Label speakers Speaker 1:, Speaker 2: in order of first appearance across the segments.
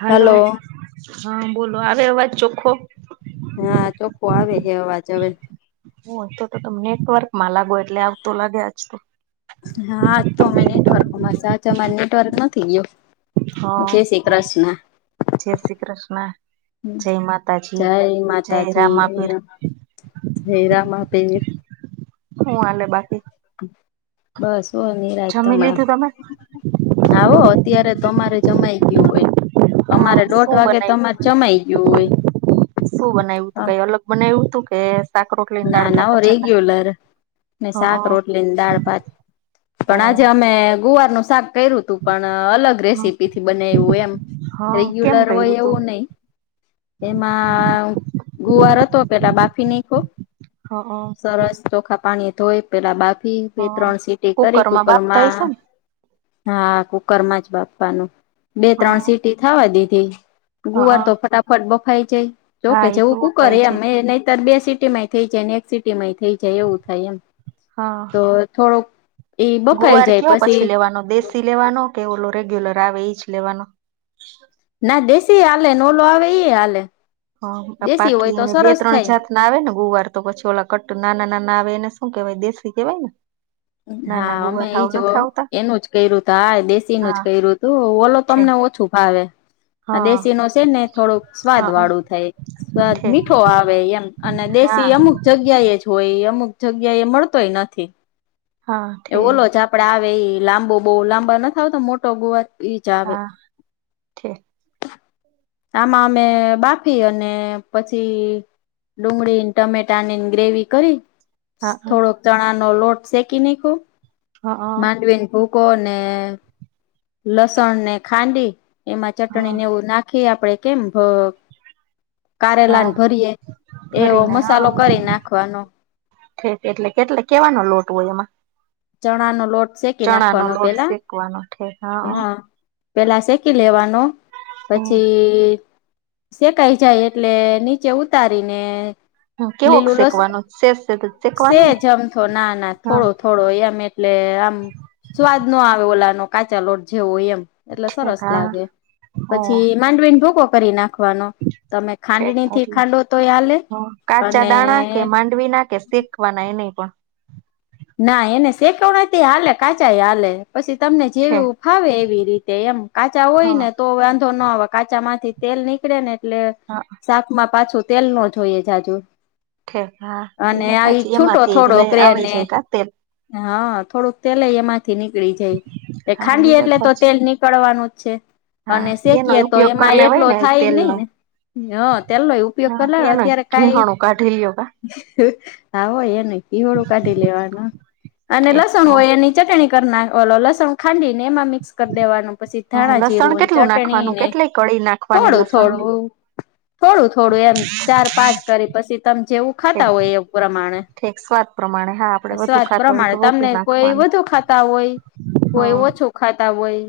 Speaker 1: હાલો
Speaker 2: hello
Speaker 1: હા બોલો આવે અવાજ ચોખ્ખો
Speaker 2: હા ચોખ્ખો આવે હે અવાજ અવે
Speaker 1: હ તો તો તમે નેટવર્કમાં લાગો એટલે આવતો લાગે આજ તો
Speaker 2: હા તો અમે નેટવર્કમાં સાચ અમારે નેટવર્ક નથી ગયો
Speaker 1: હા
Speaker 2: જય શ્રી કૃષ્ણા.
Speaker 1: જય શ્રી કૃષ્ણ જય માતાજી
Speaker 2: જય
Speaker 1: જય
Speaker 2: માતાજી,
Speaker 1: રામાપીર
Speaker 2: જય રામાપીર
Speaker 1: હું હાલે બાકી
Speaker 2: બસ હો નીરાત
Speaker 1: જમી
Speaker 2: અમણા
Speaker 1: લીધું તમે
Speaker 2: હા હો અત્યારે તો અમારે જમાઈ ગયું હોય
Speaker 1: હા
Speaker 2: અમારે દોઢ
Speaker 1: શું
Speaker 2: વાગે તો
Speaker 1: બનાવ્યું
Speaker 2: અમારે જમાઈ ગયું હોય
Speaker 1: શું બનાવ્યું તું કઈ અલગ બનાવ્યું તું કે શાક રોટલીને
Speaker 2: ના
Speaker 1: દાળ
Speaker 2: ના
Speaker 1: ભાત
Speaker 2: હો
Speaker 1: જ હતા
Speaker 2: રેગ્યુલર ને શાક
Speaker 1: હા
Speaker 2: રોટલી ને દાળ ભાત
Speaker 1: હ
Speaker 2: પણ આજે અમે ગુવારનું શાક કર્યું તું પણ અલગ રેસીપીથી બનાયવું એમ
Speaker 1: હા કેમ
Speaker 2: રેગ્યુલર
Speaker 1: કર્યું
Speaker 2: હોય
Speaker 1: તું
Speaker 2: એવું નહી એમાં ગુવાર હતો પેલા બાફી નાયખો
Speaker 1: હ.
Speaker 2: સરસ ચોખા પાણી ધોઈ પેલા બાફી બે
Speaker 1: હા
Speaker 2: ત્રણ સીટી
Speaker 1: કુકર
Speaker 2: કરી
Speaker 1: માં બાફતા હશો
Speaker 2: કુકરમાં
Speaker 1: ને
Speaker 2: હા કુકરમાં જ બાપવાનું બે
Speaker 1: હા
Speaker 2: ત્રણ સીટી થાવા દીધી ગુવાર
Speaker 1: હા
Speaker 2: તો ફટાફટ બફાય જાય
Speaker 1: હા
Speaker 2: જોકે
Speaker 1: એ
Speaker 2: જેવુ
Speaker 1: તો
Speaker 2: કૂકર
Speaker 1: વફાય
Speaker 2: એમ
Speaker 1: જાય
Speaker 2: એ નહીતર બે સીટીમાં થઈ જાય ને એક સિટીમાંય થઈ જાય એવું થાય એમ
Speaker 1: હા
Speaker 2: તો થોડુંક એ બફાય જાય પછી
Speaker 1: નો દેશ ટી લેવાનો કે ઓલો રેગ્યુલર આવે ઈ જ લેવાનો
Speaker 2: ના દેસી હાલે ને ઓલો આવે ઈ એ હાલે.
Speaker 1: હા પપ્પા
Speaker 2: દેશી હોય તો
Speaker 1: કેય બે
Speaker 2: સરસ
Speaker 1: ત્રણ
Speaker 2: થાય
Speaker 1: જાત ના આવે ને ગુવાર તો પછી ઓલા કટ્ટ નાના નાના આવે એને શું કેહેવાય દેેશી કેહેવાય ને ના ના
Speaker 2: હા અમે
Speaker 1: ગુવાર હાવ
Speaker 2: ઈ જ વ
Speaker 1: નથી આવતા
Speaker 2: એનું જ કર્યું તું હા એ દેશીનું જ
Speaker 1: હા
Speaker 2: કર્યું તું ઓલો તો
Speaker 1: છે
Speaker 2: અમને ઓછું ફાવે
Speaker 1: હા
Speaker 2: આ દેશી નો છે ને થોડુંક
Speaker 1: હા
Speaker 2: સ્વાદ વાળું થાય એ સ્વાદ
Speaker 1: છે
Speaker 2: મીઠો આવે એમ અને
Speaker 1: હા
Speaker 2: દેશી અમુક જગ્યા એ જ હોય અમુક જગ્યા એ મળતોય નથી.
Speaker 1: હા
Speaker 2: એ
Speaker 1: છે
Speaker 2: ઓલો જ આપડે આવે ઈ લાંબો બો લાંબા નથી આવતા મોટો ગોવાર ઈ જ આવે.
Speaker 1: હા છે
Speaker 2: આમાં અમે બાફયે અને પછી ડુંગળીને, ટમેટા ની ગ્રેવી કરી
Speaker 1: હા
Speaker 2: થોડોક ચણા નો લોટ શેકી નાયખો
Speaker 1: હા
Speaker 2: માંડવીને ભૂકો ને લસણ ને ખાંડી એમાં
Speaker 1: હા
Speaker 2: ચટણીને એવું નાખી આપડે કેમ ભ કારેલાને
Speaker 1: હા
Speaker 2: ભરીયે એવો
Speaker 1: ભરીને
Speaker 2: મસાલો કરી નાખવાનો.
Speaker 1: થોડુંક એટલે કેટલે કેવાનો લોટ હોય એમાં
Speaker 2: ચણા નો લોટ શેકી
Speaker 1: ચણા નો
Speaker 2: નાખવાનું
Speaker 1: લોટ
Speaker 2: પેલા
Speaker 1: શેકવાનો ઠેક
Speaker 2: હા પેલા શેકી લેવાનો
Speaker 1: હ
Speaker 2: પછી શેકાઈ જાય એટલે નીચે ઉતારીને
Speaker 1: હ કેવોક
Speaker 2: લીલું લસ
Speaker 1: શેકવાનો શેષ શેકવાનો ને
Speaker 2: સેજ અમથે ના ના
Speaker 1: હા
Speaker 2: થોડુક થોડો એમ એટલે આમ સ્વાદ ન આવે ઓલાનો કાચા લોટ જેવો એમ એટલે
Speaker 1: ઠીક
Speaker 2: સરસ
Speaker 1: હા
Speaker 2: લાગે
Speaker 1: ઓ
Speaker 2: પછી માંડવીને ભૂકકો કરી નાખ નાખવાનો તમે
Speaker 1: ઠીક
Speaker 2: ખાંડણી થી
Speaker 1: એટલે
Speaker 2: ખાંડો તોયે હાલેે અને
Speaker 1: ખાડવી ના કે સેકવાના એ નહીં પણ
Speaker 2: ના એને શેકવના થી હાલે કાચા યે હાલે પછી તમને જેવ
Speaker 1: ઠીક
Speaker 2: ફાવે એવી રીતે એમ કાચા હોય
Speaker 1: હા
Speaker 2: ને તો વાંધો ન આવે કાચા માંથી તેલ નીકળે ને એટલે
Speaker 1: હા.
Speaker 2: શાક માં પાછું તેલ નો જોઈએ જાજુ
Speaker 1: ઠીક હા એ
Speaker 2: અને
Speaker 1: વાત
Speaker 2: આવી
Speaker 1: હાચી
Speaker 2: છૂટો
Speaker 1: એમાંથી
Speaker 2: થોડોક
Speaker 1: લઈ
Speaker 2: રે ને
Speaker 1: [inaudible]
Speaker 2: હા થોડુંક તેલ એમાં એમાંથી નીકળી જાય એ
Speaker 1: હા
Speaker 2: ખાંડયે
Speaker 1: વાત
Speaker 2: એટલે તો
Speaker 1: હાચી
Speaker 2: તેલ એમાંથી નીકળવાનું જ છે.
Speaker 1: હા
Speaker 2: અને
Speaker 1: એનો
Speaker 2: શેકીએ તો
Speaker 1: ઉપયોગ કરી
Speaker 2: એમાં
Speaker 1: લેવાય
Speaker 2: એટલો
Speaker 1: ને
Speaker 2: થાય ની
Speaker 1: તેલનો
Speaker 2: ને હા તેલનો ઉપયોગ
Speaker 1: હા
Speaker 2: કર લો
Speaker 1: એનોય
Speaker 2: અત્યારે કઈ
Speaker 1: ઘીહણું કાઢી લ્યો કા
Speaker 2: હા હો એ નય હોળું કાઢી લેવાનું અને
Speaker 1: ઠીક
Speaker 2: લસણ
Speaker 1: હ
Speaker 2: હોય એની ચટણી કર નાખ ઓલો લસણ ખાંડી ને એમાં મિક્સ કર દેવાનું પછી ધાણા
Speaker 1: લસણ
Speaker 2: જીરું
Speaker 1: કેટલું
Speaker 2: ચટણી
Speaker 1: નાખવાનું
Speaker 2: ને
Speaker 1: કેટલી કળી નાખવાની
Speaker 2: થોડું
Speaker 1: લસણની
Speaker 2: થોડું
Speaker 1: [inaudible]
Speaker 2: થોડું થોડું એમ ચાર, પાંચ કરી પછી તમે જેવું ખાતા હોય એવ પ્રમાણે.
Speaker 1: ઠેક સ્વાદ પ્રમાણે હા. આપડે વધુ
Speaker 2: સ્વાદ
Speaker 1: ખાતા હોય તો
Speaker 2: પ્રમાણે
Speaker 1: વધુ
Speaker 2: તમને કોઈ
Speaker 1: નાખવાનું
Speaker 2: વધુ ખાતા હોય
Speaker 1: હ
Speaker 2: કોઈ ઓછું ખાતા હોય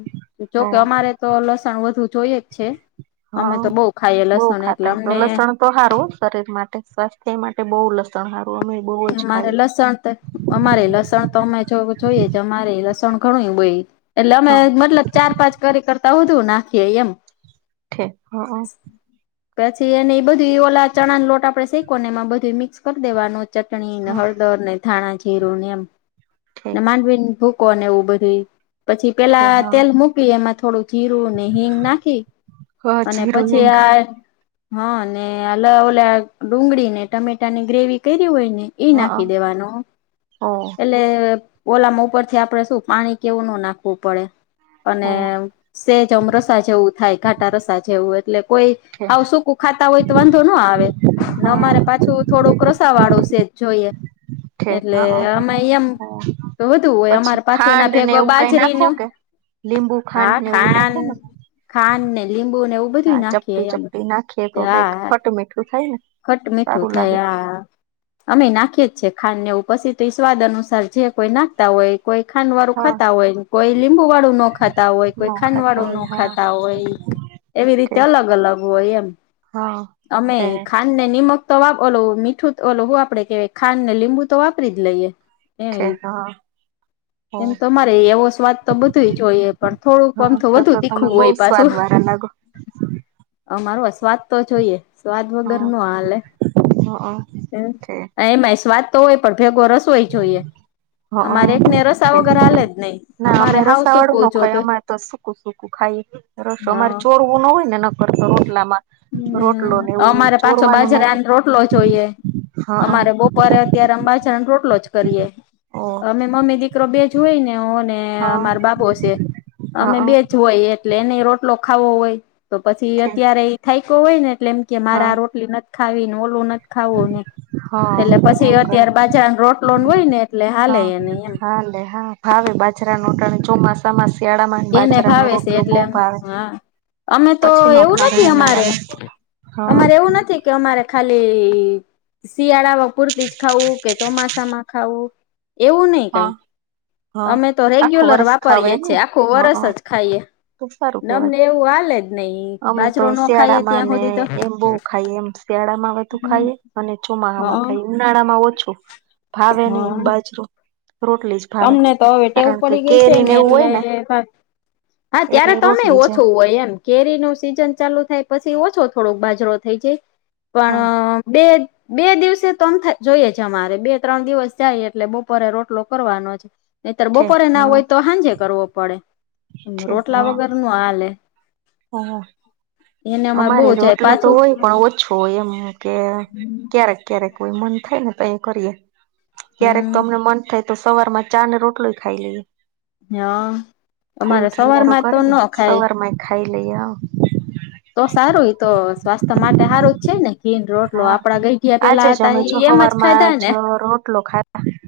Speaker 1: હ
Speaker 2: જોકે અમારે તો લસણ વધુ જોયે જ છે. અમે
Speaker 1: હ
Speaker 2: તો બઉ ખાઈએ
Speaker 1: બહુ
Speaker 2: લસણ એટલે
Speaker 1: ખાતાય તો
Speaker 2: અમને
Speaker 1: લસણ તો હારું શરીર માટે સ્વાસ્થ્ય માટે બો લસણ હારું અમે બહુ જ
Speaker 2: મારે
Speaker 1: ખાઈએ
Speaker 2: લસણ તો અમારે લસણ તો અમે જો જોઈએ અમારે લસણ ઘણુંય બોઇં એટલે અમે
Speaker 1: હા
Speaker 2: મતલબ ચાર પાંચ કરી કરતા વધુ નાખીએ યેમ
Speaker 1: ઠે હ હ
Speaker 2: [inaudible] પછી એને બધી ઓલા ચણા ન લોટ આપડે શેકોને એમાં બધું મિક્સ કરી દેવાનો ચટણી હળદર ને થાણા જીરુ ને એમ [inaudible] ને
Speaker 1: ઠીક
Speaker 2: માંડવી ભૂખ કોને એવું બધી પછી
Speaker 1: ઠે
Speaker 2: પેલા
Speaker 1: હ
Speaker 2: તેલ મૂકી એમાં થોડું જીરું ને હિંગ નાખી
Speaker 1: હ
Speaker 2: અને
Speaker 1: જીરું
Speaker 2: પછી
Speaker 1: હિંગ
Speaker 2: આ ય હા ને અલાઓલા ડુંગળી ને ટમેટાની ગ્રેવી કઇરી હોય ને
Speaker 1: હ
Speaker 2: ઈ નાખી દેવાનું
Speaker 1: ઓ ઓ
Speaker 2: [inaudible] એટલે ઓલામાં ઉપર થી આપડે શું પાણી કેઉ ન નાખવું પડે અને સેજ અમ રસા જેવું થાય ઘાટા રસા જેવું એટલે કોઈ
Speaker 1: ઠે હ
Speaker 2: આવ શુંકું ખાતા હોય તો વાંધો ન આવે ન અમારે પાછું થોડુંક રસા વાળું સેજ જોઈએ
Speaker 1: ઠે હ
Speaker 2: એટલે અમે યેમ.
Speaker 1: ઓ
Speaker 2: તો વધુ હોય
Speaker 1: પછી
Speaker 2: અમાર પાછો એના
Speaker 1: ખાંડ ને
Speaker 2: ભેગો
Speaker 1: એવું કઈ નાખો
Speaker 2: બાજરીનું
Speaker 1: કે લીંબુ
Speaker 2: [inaudible] હા
Speaker 1: ખાંડ ને એવું
Speaker 2: ખાન
Speaker 1: નાખો ને
Speaker 2: ખાન ને લીંબુ ને એવું બધું
Speaker 1: હા ચપટી
Speaker 2: નાખીયે યમ
Speaker 1: ચપટી નાખીએ તો કઈક
Speaker 2: હા
Speaker 1: ખોટું મીઠું થાય ને
Speaker 2: [inaudible] ખટ મીઠું
Speaker 1: સારું લાગે
Speaker 2: થયા હા અમે નાખીએ જ છે ખાન ને એવું પછી તો ઈ સ્વાદ અનુસાર જે કોઈ નાખતા હોય. કોઈ ખાંડ વાળું
Speaker 1: હા
Speaker 2: ખાતા હોયન કોઈ લીંબુ વાળું નો ખાતા હોય
Speaker 1: ન
Speaker 2: કોઈ ખાંડ
Speaker 1: ખાતા
Speaker 2: વાળું નો
Speaker 1: હોય હા
Speaker 2: ખાતા હોય. એવી રીતે અલગ અલગ હોય એમ.
Speaker 1: હ [unintelligible]
Speaker 2: ખાન ને નિમક તો વાપ ઓલું મીઠું ઓલું હું આપેડે કેહેવાય ખાંડ ને લીંબુ તો વાપરી જ લઈએ. એ
Speaker 1: છે હા. ઓ
Speaker 2: એમ તો મારે એવો સ્વાદ તો બધું જોઈએ પણ થોડુંક
Speaker 1: હા
Speaker 2: અમથું
Speaker 1: તો તો
Speaker 2: વધુ
Speaker 1: તમે
Speaker 2: તીખું
Speaker 1: બહુ
Speaker 2: હોય.
Speaker 1: સ્વાદ
Speaker 2: પાછું
Speaker 1: વારા લાગ
Speaker 2: [inaudible] અમારો આ સ્વાદ તો જોઈએ સ્વાદ વગર હા લે
Speaker 1: હા
Speaker 2: [inaudible] એમ
Speaker 1: છે
Speaker 2: એમાંય સ્વાદ તો હોય પણ ભેગો રસોય જોઈએ.
Speaker 1: હા
Speaker 2: અમારે એકને રસા
Speaker 1: છે
Speaker 2: વગર હાલે જ નઈ
Speaker 1: ના
Speaker 2: અમારે
Speaker 1: અમે
Speaker 2: હાવ
Speaker 1: રસા
Speaker 2: સૂકો
Speaker 1: વાળું ન ખાય
Speaker 2: જોતો
Speaker 1: અમારે તો સુકું સકું ખાય રસો અમારે ચોરવું ના હોય ને નકરતો રોટલામાં રોટલો
Speaker 2: હમ
Speaker 1: ને એવું.
Speaker 2: અમારે પાછો
Speaker 1: ચોરવાનું ન હોય
Speaker 2: બાજરાન રોટલો જોઈએ
Speaker 1: હા
Speaker 2: અમારે બો બપરે અત્યારે અમ બાજરાન રોટલો જ કરીએ.
Speaker 1: ઓ
Speaker 2: અમે મમ્મી દીકરો બે જોઈને ઓને
Speaker 1: હા
Speaker 2: અમાર બાબો છે અમે
Speaker 1: હા
Speaker 2: બે જોય એટલે એને રોટલો ખાવો હોય તો પછી
Speaker 1: છે
Speaker 2: અત્યારે એ થાયકો હોય ને એટલે એમ કે મારે
Speaker 1: હા
Speaker 2: આ રોટલી નથ ખાવી ને ઓલું નથ ખાવું ને.
Speaker 1: હા
Speaker 2: એટલે
Speaker 1: એમ
Speaker 2: પછી
Speaker 1: કરે
Speaker 2: અત્યારે બાજરાન રોટલોન હોય ને એટલે હાલે
Speaker 1: હા
Speaker 2: એને એમ.
Speaker 1: હાલે હા ભાવે બાજરા નોટણ ચોમાસ
Speaker 2: એને ભાવે શે એટલે અમ
Speaker 1: ભાવે
Speaker 2: હા. અમે તો
Speaker 1: પછી નો
Speaker 2: એવું
Speaker 1: ભાવે
Speaker 2: નથી અમારે
Speaker 1: ઉનાળામાં
Speaker 2: [inaudible]
Speaker 1: હા
Speaker 2: અમારે એવું નથી કે અમારે ખાલી શિયાળા વ પુરતી જ ખાવું કે ચોમાસામાં ખાવું એવું નઈ
Speaker 1: હા
Speaker 2: કાંઈ
Speaker 1: હા
Speaker 2: અમે તો
Speaker 1: આખું
Speaker 2: રેગ્યુલર
Speaker 1: વરસ ખાવ
Speaker 2: વાપરીએ
Speaker 1: એમ
Speaker 2: જ છે
Speaker 1: ને
Speaker 2: આખું વરસ
Speaker 1: હા
Speaker 2: જ ખાઈએ
Speaker 1: તો સારું કેવાય
Speaker 2: નમને એવું હાલે જ નહી
Speaker 1: અમે તો
Speaker 2: બાજરો ન ખાય
Speaker 1: શિયાળામાં
Speaker 2: ત્યાં
Speaker 1: ને
Speaker 2: સુધી તો.
Speaker 1: એમ બહુ ખાઈએ એમ શિયાળામાં વધુ ખાઈએ અને ચોમાસા માં
Speaker 2: હા
Speaker 1: ખાઈએ ઉનાળામાં ઓછો. ભાવે નહી
Speaker 2: હા
Speaker 1: બાજરો રોટલી છે.
Speaker 2: અમને તો હવે ટેવું પડી ગય છે ને એટલે. હા ત્યારે
Speaker 1: એટલે
Speaker 2: તમે
Speaker 1: રોટલી છે
Speaker 2: ઓછો હોય એમ. કેરી નું સીઝન ચાલુ થાય પછી ઓછો થોડોક બાજરો થઈ જાય.
Speaker 1: હા
Speaker 2: પણ બે. બે દિવસે તો જોઈએ છે અમારે બે ત્રણ દિવસ જાય એટલે બપોરે રોટલો કરવાનો છે. નઈતર
Speaker 1: છે
Speaker 2: બપોરે ના
Speaker 1: હા
Speaker 2: હોય તો સાંજે કરવો પડે.
Speaker 1: છે
Speaker 2: રોટલા વગર નું હલે.
Speaker 1: હ હ. અમારે રોટલો તો
Speaker 2: પાછું
Speaker 1: હોય પણ ઓછો હોય એમ કે ક્યારેક ક્યારેક હોઈ મન થાય ને તો એ કરીએ ક્યારેક
Speaker 2: હમ
Speaker 1: તો અમને મન થાય તો સવાર માં ચા ને રોટલી ખાઈ લઈએ.
Speaker 2: હા
Speaker 1: ફૂલ
Speaker 2: અમારે
Speaker 1: ઘીવારું
Speaker 2: સવારમાં તો ન
Speaker 1: કરીને
Speaker 2: ખાય
Speaker 1: સવાર માંય ખાઈ લઈએ હા.
Speaker 2: તો સારું એ તો સ્વાસ્થ્ય માટે સારું જ છે ને ઘી રોટલો
Speaker 1: હા
Speaker 2: આપડા ગઈ ગયા પેલા હતા એમ જ ખાધા ને.
Speaker 1: ઓ રોટલો ખાય. હ.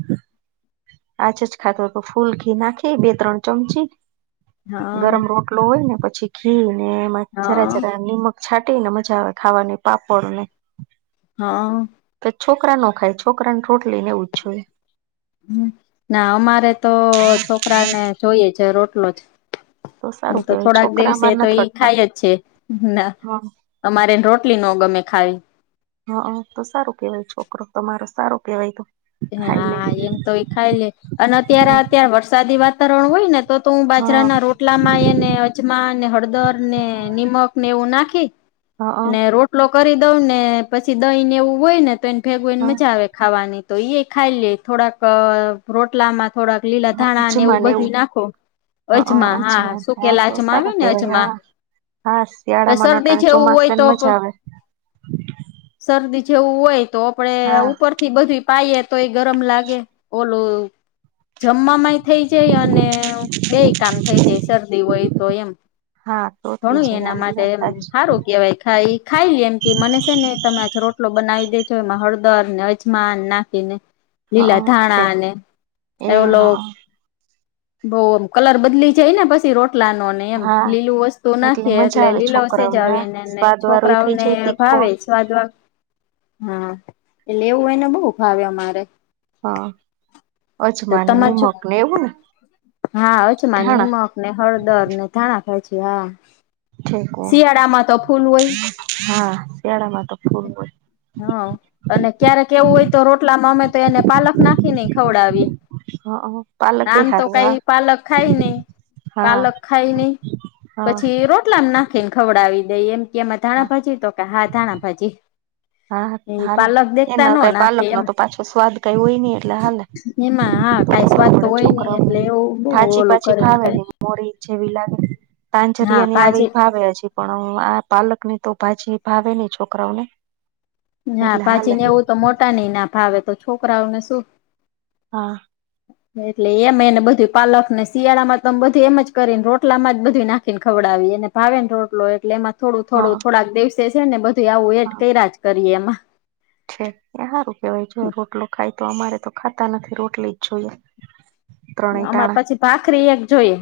Speaker 1: આજેજ ખાતો તો ફૂલ ઘી નાખે બે ત્રણ ચમચી
Speaker 2: હા
Speaker 1: ગરમ રોટ લો હોય ને પછી ઘી ને એમાં જરા
Speaker 2: હા
Speaker 1: જરા નિમક છાંટી ને મજા આવે ખાવાની પાપડ ને
Speaker 2: હા.
Speaker 1: તો છોકરા ના ખાય છોકરાને રોટલીને એવું જોઈએ.
Speaker 2: હમ્મ, ના અમારે તો છોકરાને જોઈએ છે રોટલો જ. હ
Speaker 1: સારું
Speaker 2: તો
Speaker 1: કેવાય
Speaker 2: થોડાક
Speaker 1: છોકરા
Speaker 2: દિવસે
Speaker 1: અમાર
Speaker 2: તો એ
Speaker 1: નથી હટતા
Speaker 2: ખાય જ છે ના.
Speaker 1: હા
Speaker 2: અમારે રોટલી નો ગમે ખાઈ.
Speaker 1: હા તો સારું કેવાય છોકરો તમારો સારો કેવાય તો. ખાઈ લે
Speaker 2: હા, એમ તો એ ખાઈ લે. અને અત્યારે અત્યારે વરસાદી વાતાવરણ હોય ને તો તો હું
Speaker 1: હા
Speaker 2: બાજરાના રોટ લામાં એને અજમાને હળદર ને નિમક ને એવું નાખી
Speaker 1: હા
Speaker 2: ને રોટ લો કરી દઉં ને પછી દહીંને એવું હોય ને તો એને ભેગવું એને
Speaker 1: હા
Speaker 2: મજા આવે ખાવાની. તો ઈ ખાઈ લે થોડાક અહ રોટલામાં થોડાક લીલા
Speaker 1: હા
Speaker 2: ધાણા ને એવું
Speaker 1: જમાને
Speaker 2: બધું નાખો. અજમા
Speaker 1: જ
Speaker 2: હા
Speaker 1: વાત હા
Speaker 2: શુંકેલા
Speaker 1: તો
Speaker 2: અજમા
Speaker 1: સારા
Speaker 2: આવ્યો ને
Speaker 1: કેવાય
Speaker 2: અજમા
Speaker 1: હા હા,
Speaker 2: તો
Speaker 1: શિયાળામાં
Speaker 2: શરદી
Speaker 1: નટાણ
Speaker 2: જેવું હોય
Speaker 1: ચોમાસેને
Speaker 2: તો
Speaker 1: મજા આવે.
Speaker 2: શરદી જેવું હોય તો આપડે આ
Speaker 1: હા
Speaker 2: ઉપર થી બધી પાયએ તો એ ગરમ લાગે ઓલું જમમાં એ. થઈ જાય અને બે કામ થઈ જાય શરદી હોય તો એમ.
Speaker 1: હા તો થઈ
Speaker 2: ઘણું
Speaker 1: જાય
Speaker 2: એના માટે એમ
Speaker 1: હા એ વાત હાચી
Speaker 2: હારું કેવાય ખાઈ ખાઈલી એમ કે મને છે ને તમે આજ રોટલો બનાવી દેજો એમાં હળદર ને અજમા ના ખી ને લીલા
Speaker 1: હા છે
Speaker 2: થાણા ને એ ઓલો બઉમ કલર બદલી જાય ને પછી રોટલા નો ને એમ
Speaker 1: હા
Speaker 2: લીલું વસ્તુ નાખે
Speaker 1: મજા
Speaker 2: એટલે
Speaker 1: આવે
Speaker 2: લીલાશેજ
Speaker 1: છોકરાઓને
Speaker 2: આવે
Speaker 1: આ
Speaker 2: ને
Speaker 1: સ્વાદ વાળો થઈ
Speaker 2: છોકરાઓને
Speaker 1: જાય તીખો
Speaker 2: ભાવેજ. સ્વાદ વા હા એટલે એવું એને બહુ ભાવે અમારે.
Speaker 1: હા
Speaker 2: તો
Speaker 1: અજમાન
Speaker 2: તમારે છો
Speaker 1: નિમક ને એવું ને
Speaker 2: હા આવે છે માની
Speaker 1: ધાણા
Speaker 2: માં ને હળદર ને ધાણા ખાય છે હા
Speaker 1: ઠેકો
Speaker 2: શિયાળામાં તો ફૂલ હોય.
Speaker 1: હા, શિયાળામાં તો ફૂલ હોય.
Speaker 2: હા અને ક્યારેક એવું હોય તો રોટલામાં અમે તો એને પાલક નાખી ને ખવડાવી.
Speaker 1: હા પાલક એ
Speaker 2: આમ તો કઈ
Speaker 1: હારું હા
Speaker 2: પાલક ખાય નહી
Speaker 1: હા
Speaker 2: પાલક ખાય નહી.
Speaker 1: હા
Speaker 2: પછી રોટલામાં નાખીને ખવડાવી દઈ એમ કે એમાં ધાણા
Speaker 1: હા
Speaker 2: ભાજી તો કે હા ધાણા ભાજી.
Speaker 1: હા,
Speaker 2: એ
Speaker 1: હાલે
Speaker 2: પાલક દેખતા ન
Speaker 1: એના કઈ
Speaker 2: નાખે
Speaker 1: પાલક નો
Speaker 2: એમ
Speaker 1: તો પાછો સ્વાદ કઈ હોય નહી એટલે હાલે.
Speaker 2: એમાં હા કઈ
Speaker 1: ખબર
Speaker 2: સ્વાદ તો
Speaker 1: પડે
Speaker 2: હોય નહ
Speaker 1: છોકરાઓને
Speaker 2: એટલે એવું બહ
Speaker 1: ભાજી
Speaker 2: ઓલું
Speaker 1: પાછી
Speaker 2: કરીને
Speaker 1: ફાવે
Speaker 2: કરે
Speaker 1: નહીં મોરી જેવી લાગે.
Speaker 2: હા
Speaker 1: તાંજરિયા ની
Speaker 2: ભાજી
Speaker 1: આવી ભાવે હજી પણ હ આ પાલક ની તો ભાજી ભાવે નહી છોકરાઓને.
Speaker 2: હા
Speaker 1: એટલે
Speaker 2: ભાજી
Speaker 1: હાલે
Speaker 2: ને એવું તો મોટા નહી ના ભાવે તો છોકરાઓને શું
Speaker 1: હા.
Speaker 2: એટલે એમ એને બધું પાલક ને શિયાળામાં તોમ બધું એમ જ કરીને રોટલા માં જ બધું નાખીને ખવડાવી એને ભાવેને રોટલો એટલે એમાં થોડું થોડું
Speaker 1: હા
Speaker 2: થોડાક દેસે છે ને બધું આવું એટ
Speaker 1: હા
Speaker 2: કર્યા જ કરીએ એમાં.
Speaker 1: છે. એ હારું કેવાય જો રોટલો ખાય તો અમારે તો ખાતા નથી રોટલી જ જોઈએ. ત્રણેય
Speaker 2: અમારે
Speaker 1: ટાણા
Speaker 2: પછી ભાખરી એક જોઈએ.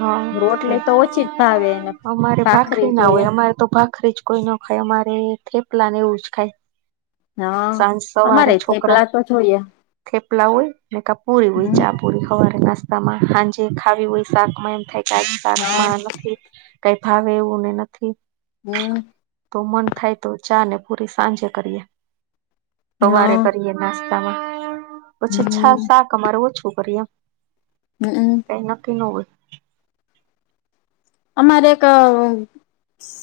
Speaker 1: હા
Speaker 2: રોટલી તો ઓછી જ ભાવે એને
Speaker 1: અમારે
Speaker 2: ભાખરી
Speaker 1: ના
Speaker 2: જોઈએ.
Speaker 1: હોય અમારે તો ભાખરી જ કોઈ નો ખાય અમારે થેપલા ને એવું જ ખાય.
Speaker 2: હા
Speaker 1: સાંજ સવારે
Speaker 2: અમારે
Speaker 1: છોકરા
Speaker 2: થેપલા તો જોઈએ
Speaker 1: થેપલા હોય ને કાપૂરી હોય
Speaker 2: હમ
Speaker 1: ચા પોડી હવારે નાસ્તામાં સાંજે ખાવી હોય શાકમાં એમ થાય કે
Speaker 2: હા
Speaker 1: શાકમાં નથી કઈ ફાવે એવું ને નથી
Speaker 2: હમ.
Speaker 1: તો મન થાય તો ચા ને પૂરી સાંજે કરીએ
Speaker 2: હા
Speaker 1: સવારે કરીએ નાસ્તામાં પછી છા
Speaker 2: હમ
Speaker 1: શાક અમારે ઓછું કરીએ એમ
Speaker 2: હમમ.
Speaker 1: કય નકકી ન હોય
Speaker 2: અમારે એક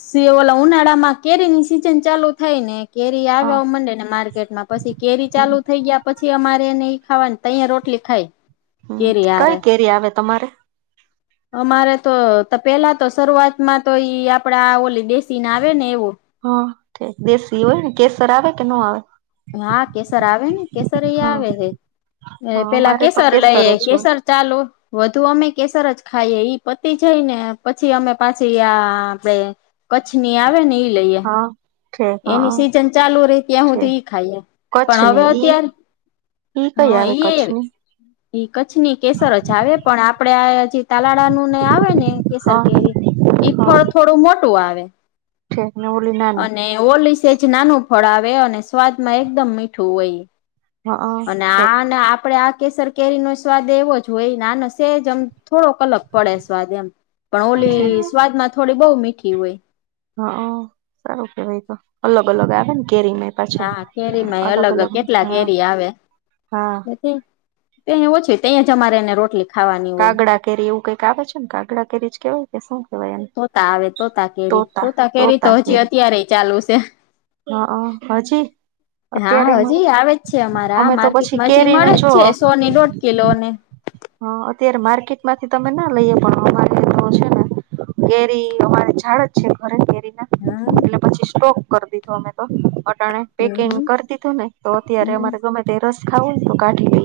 Speaker 2: સીઓલા ઉનાળા માં કેરી ની સિઝન ચાલુ થાય ને કેરી
Speaker 1: હા
Speaker 2: આવ્યા મંડે ને માર્કેટમાં પછી કેરી
Speaker 1: હમ
Speaker 2: ચાલુ થઈ ગયા પછી અમારે નય ખાવા તોય રોટલી ખાય
Speaker 1: હમ કઈ કેરી આવે તમારે?
Speaker 2: અમારે તો પેલા તો શરૂઆતમાં તો ઈ આપડાે ઓલી દે ચી નાવે એવું
Speaker 1: હઠે દેશી હોયને કેસર આવે કે ન આવે
Speaker 2: હા કેસર આવે ને કેસર એ
Speaker 1: હા
Speaker 2: આવે હે
Speaker 1: હા
Speaker 2: પેલા
Speaker 1: અમારે તો
Speaker 2: કેસર લઈ
Speaker 1: જ હોય
Speaker 2: કેસર ચાલો. વધુ અમે કેસર જ ખાઈએ ઈ પતિ જાય ને પછી અમે પાછી આ આપણે કચ્છની આવે ને ઈ લઈએ
Speaker 1: હા ઠીક
Speaker 2: એની
Speaker 1: હા
Speaker 2: સિઝન ચાલુ રહી ત્યાં
Speaker 1: ઠીક
Speaker 2: સુુંધી ખાએ પણ હવે
Speaker 1: કચ્છની ઈ
Speaker 2: અત્યારે
Speaker 1: ઈ કઈ
Speaker 2: હા
Speaker 1: આવે
Speaker 2: ઈ
Speaker 1: કચ્છની
Speaker 2: ઈ કચ્છની કેસર જ આવે પણ આપણે આ હજી તાલાળાનું ને આવે ને કેસર
Speaker 1: હા
Speaker 2: કેરી ઈ ફળ થોડું મોટું આવે
Speaker 1: ઠેને ઓલી નાની
Speaker 2: ને ઓલીસેજ નાનું ફળ આવે અને સ્વાદમાં એકદમ મીઠું હોય
Speaker 1: હા
Speaker 2: અને
Speaker 1: ઠેક
Speaker 2: આને આપડે આ કેસર કેરીનો સ્વાદ એવો જ હોય ને આનો સેજ આમ થોડો કલક પડે સ્વાદ એમ પણ
Speaker 1: ઠેક
Speaker 2: ઓલી સ્વાદમાં થોડી બો મીઠી હોય
Speaker 1: હ સારું કેવાય તો અલગ અલગ આવે ને કેરી મે
Speaker 2: હા કેરીમાં અલગ કેટલા કેરી આવે
Speaker 1: હા
Speaker 2: તેય ઓછી તેય જ અમારે ને રોટલી ખાવાની હોય
Speaker 1: કાગડા કેરી એવું કઈક આવે છે, ને કાગડા કેરી કેવાય કે શું કેવાય
Speaker 2: તોતા આવે તોતા કેરી તોતા કેરી તો હજી અત્યારેય ચાલુ છે.
Speaker 1: હ હજી
Speaker 2: હા
Speaker 1: અત્યારે મળે
Speaker 2: હજી આવે જ છે, અમારા
Speaker 1: અમે તો પછી
Speaker 2: માર્કેટમાં હજી
Speaker 1: કેરી
Speaker 2: મળે
Speaker 1: નું
Speaker 2: જ
Speaker 1: જો
Speaker 2: છે, સોની દોઢ કિલોને
Speaker 1: હ અત્યારે માર્કેટ માંથી તમે ના લઈએ પણ અરે તો છે, ને કેરી અમારે ઝાડ જ છે, ઘરે કેરી ના
Speaker 2: હમ.
Speaker 1: એટલે પછી સ્ટોક કરી દીધો અમે તોટાણે પેકિંગ
Speaker 2: હમ
Speaker 1: કરી દીધું ને તો અત્યારે
Speaker 2: હમ
Speaker 1: અમારે ગમે તે રસ ખાવું તો કાઢી લે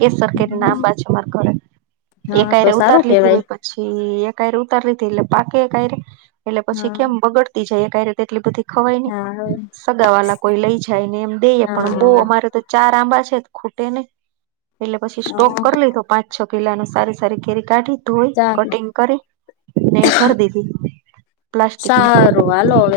Speaker 1: કેસર કેરી નામ
Speaker 2: હમ.
Speaker 1: બાજ તમાર ઘરે
Speaker 2: હા તો
Speaker 1: એકાયરે ઉતાર
Speaker 2: સારું કેવાય
Speaker 1: લીધી પ પછી એકાયરે ઉતારી લીધી એટલે પાકે એકાય એટલે પછી
Speaker 2: હા
Speaker 1: કેમ બગડ તી છે, એકાયરે ટેટલી બધી ખવાય ની સગા વાલા કોઈ લઈ જાય ને એમ દેએ પણ
Speaker 2: હા
Speaker 1: બો
Speaker 2: હા
Speaker 1: અમારે તો ચાર આંબા છે, ખૂટે નહી એટલે પછી સ્ટોક [unintelligible] પાંચ છ કિલ્લાનુ સારી સારી કેરી કાઢી ધોઈ
Speaker 2: સારું
Speaker 1: કટિંગ કરી ને ફરીદીધી પ્લાસ્ટિકમાં
Speaker 2: વાલો અવે